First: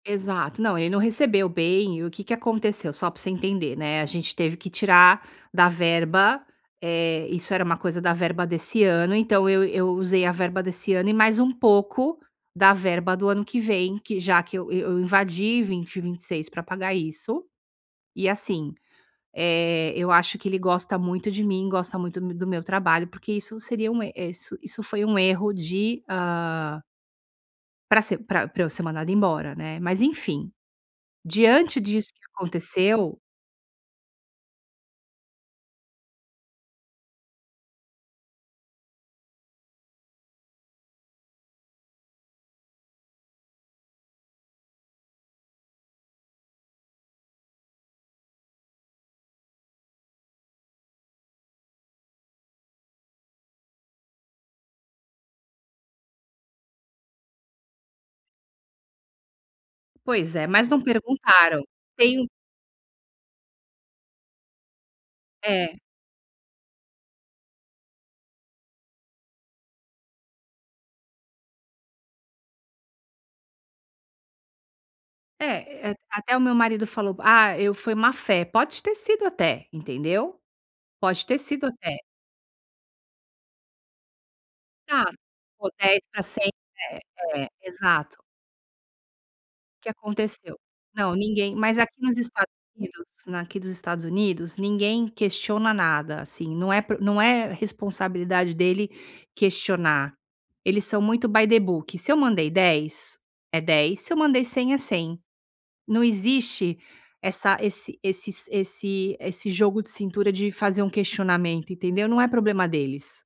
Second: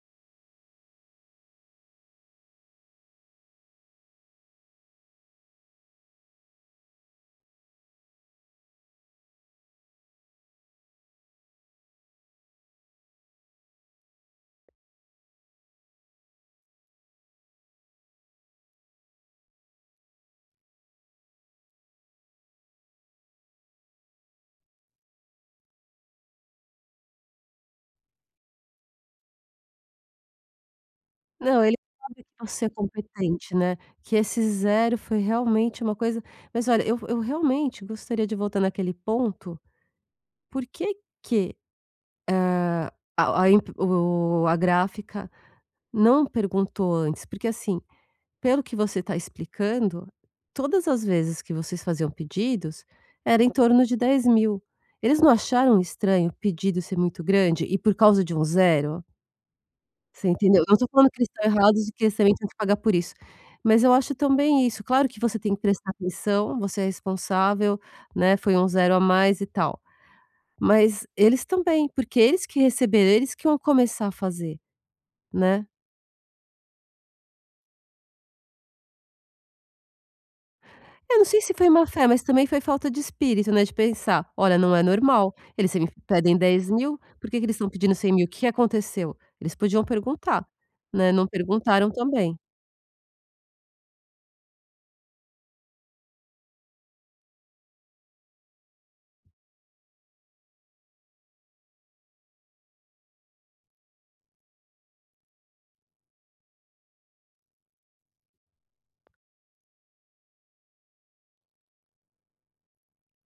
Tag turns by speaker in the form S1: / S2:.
S1: Exato. Não, ele não recebeu bem e o que que aconteceu? Só pra você entender, né, a gente teve que tirar da verba, eh, isso era uma coisa da verba desse ano, então, eu eu usei a verba desse ano e mais um pouco da verba do ano que vem, que já que eu eu invadi 20, 26 pra pagar isso e, assim, eh, eu acho que ele gosta muito de mim, gosta muito mo do meu trabalho, porque isso seria um er eh, isso isso foi um erro de, ah pra ser pra pra eu ser mandada embora, né, mas, enfim.
S2: Não, ele
S1: Diante disso que
S2: sabe que você é
S1: aconteceu
S2: competente, né. Que esse 0 foi, realmente, uma coisa mas, olha, eu vo eu realmente gostaria de voltar naquele ponto. Por que que, hã, a o a imp o a gráfica não perguntou antes? Porque, assim, pelo que você tá explicando, todas as vezes que vocês faziam pedidos, era em torno de 10.000. Eles não acharam estranho o pedido ser muito grande e por causa de um 0? Você
S1: Pois é,
S2: entendeu?
S1: mas
S2: Eu não
S1: não
S2: tô falando que eles estão
S1: perguntaram.
S2: errados e que eles
S1: Tem um
S2: também têm que pagar por isso. Mas eu acho também isso claro que você tem que
S1: É.
S2: prestar atenção, você é responsável, né, foi um 0 a mais e tal. Mas, eles também, porque eles que receberam, eles que iam começar a fazer. Né.
S1: É, eh, até o meu marido falou: "Ah, eu foi má-fé", pode ter sido até, entendeu.
S2: Eu não
S1: Pode ter
S2: sei se
S1: sido,
S2: foi
S1: até.
S2: má-fé mas também foi falta de espírito, né, de pensar: "Olha, não é
S1: Ah. Se
S2: normal.
S1: for
S2: Eles sempre
S1: 10 pra
S2: pedem
S1: 100
S2: dez
S1: né,
S2: mil. Por que que
S1: é,
S2: eles estão pedindo cem
S1: exato.
S2: mil, o que que aconteceu?" Eles
S1: O
S2: podiam
S1: que
S2: perguntar.
S1: aconteceu?
S2: Né,
S1: Não,
S2: não
S1: ninguém mas
S2: perguntaram
S1: aqui nos
S2: também.
S1: Estados Unidos na aqui dos Estados Unidos, ninguém questiona nada, assim, não é por não é responsabilidade dele questionar. Eles são muito by the book. Se eu mandei 10, é 10. Se eu mandei 100 é 100. Não existe essa esse esses esse esse jogo de cintura de fazer um questionamento, entendeu. Não é problema deles.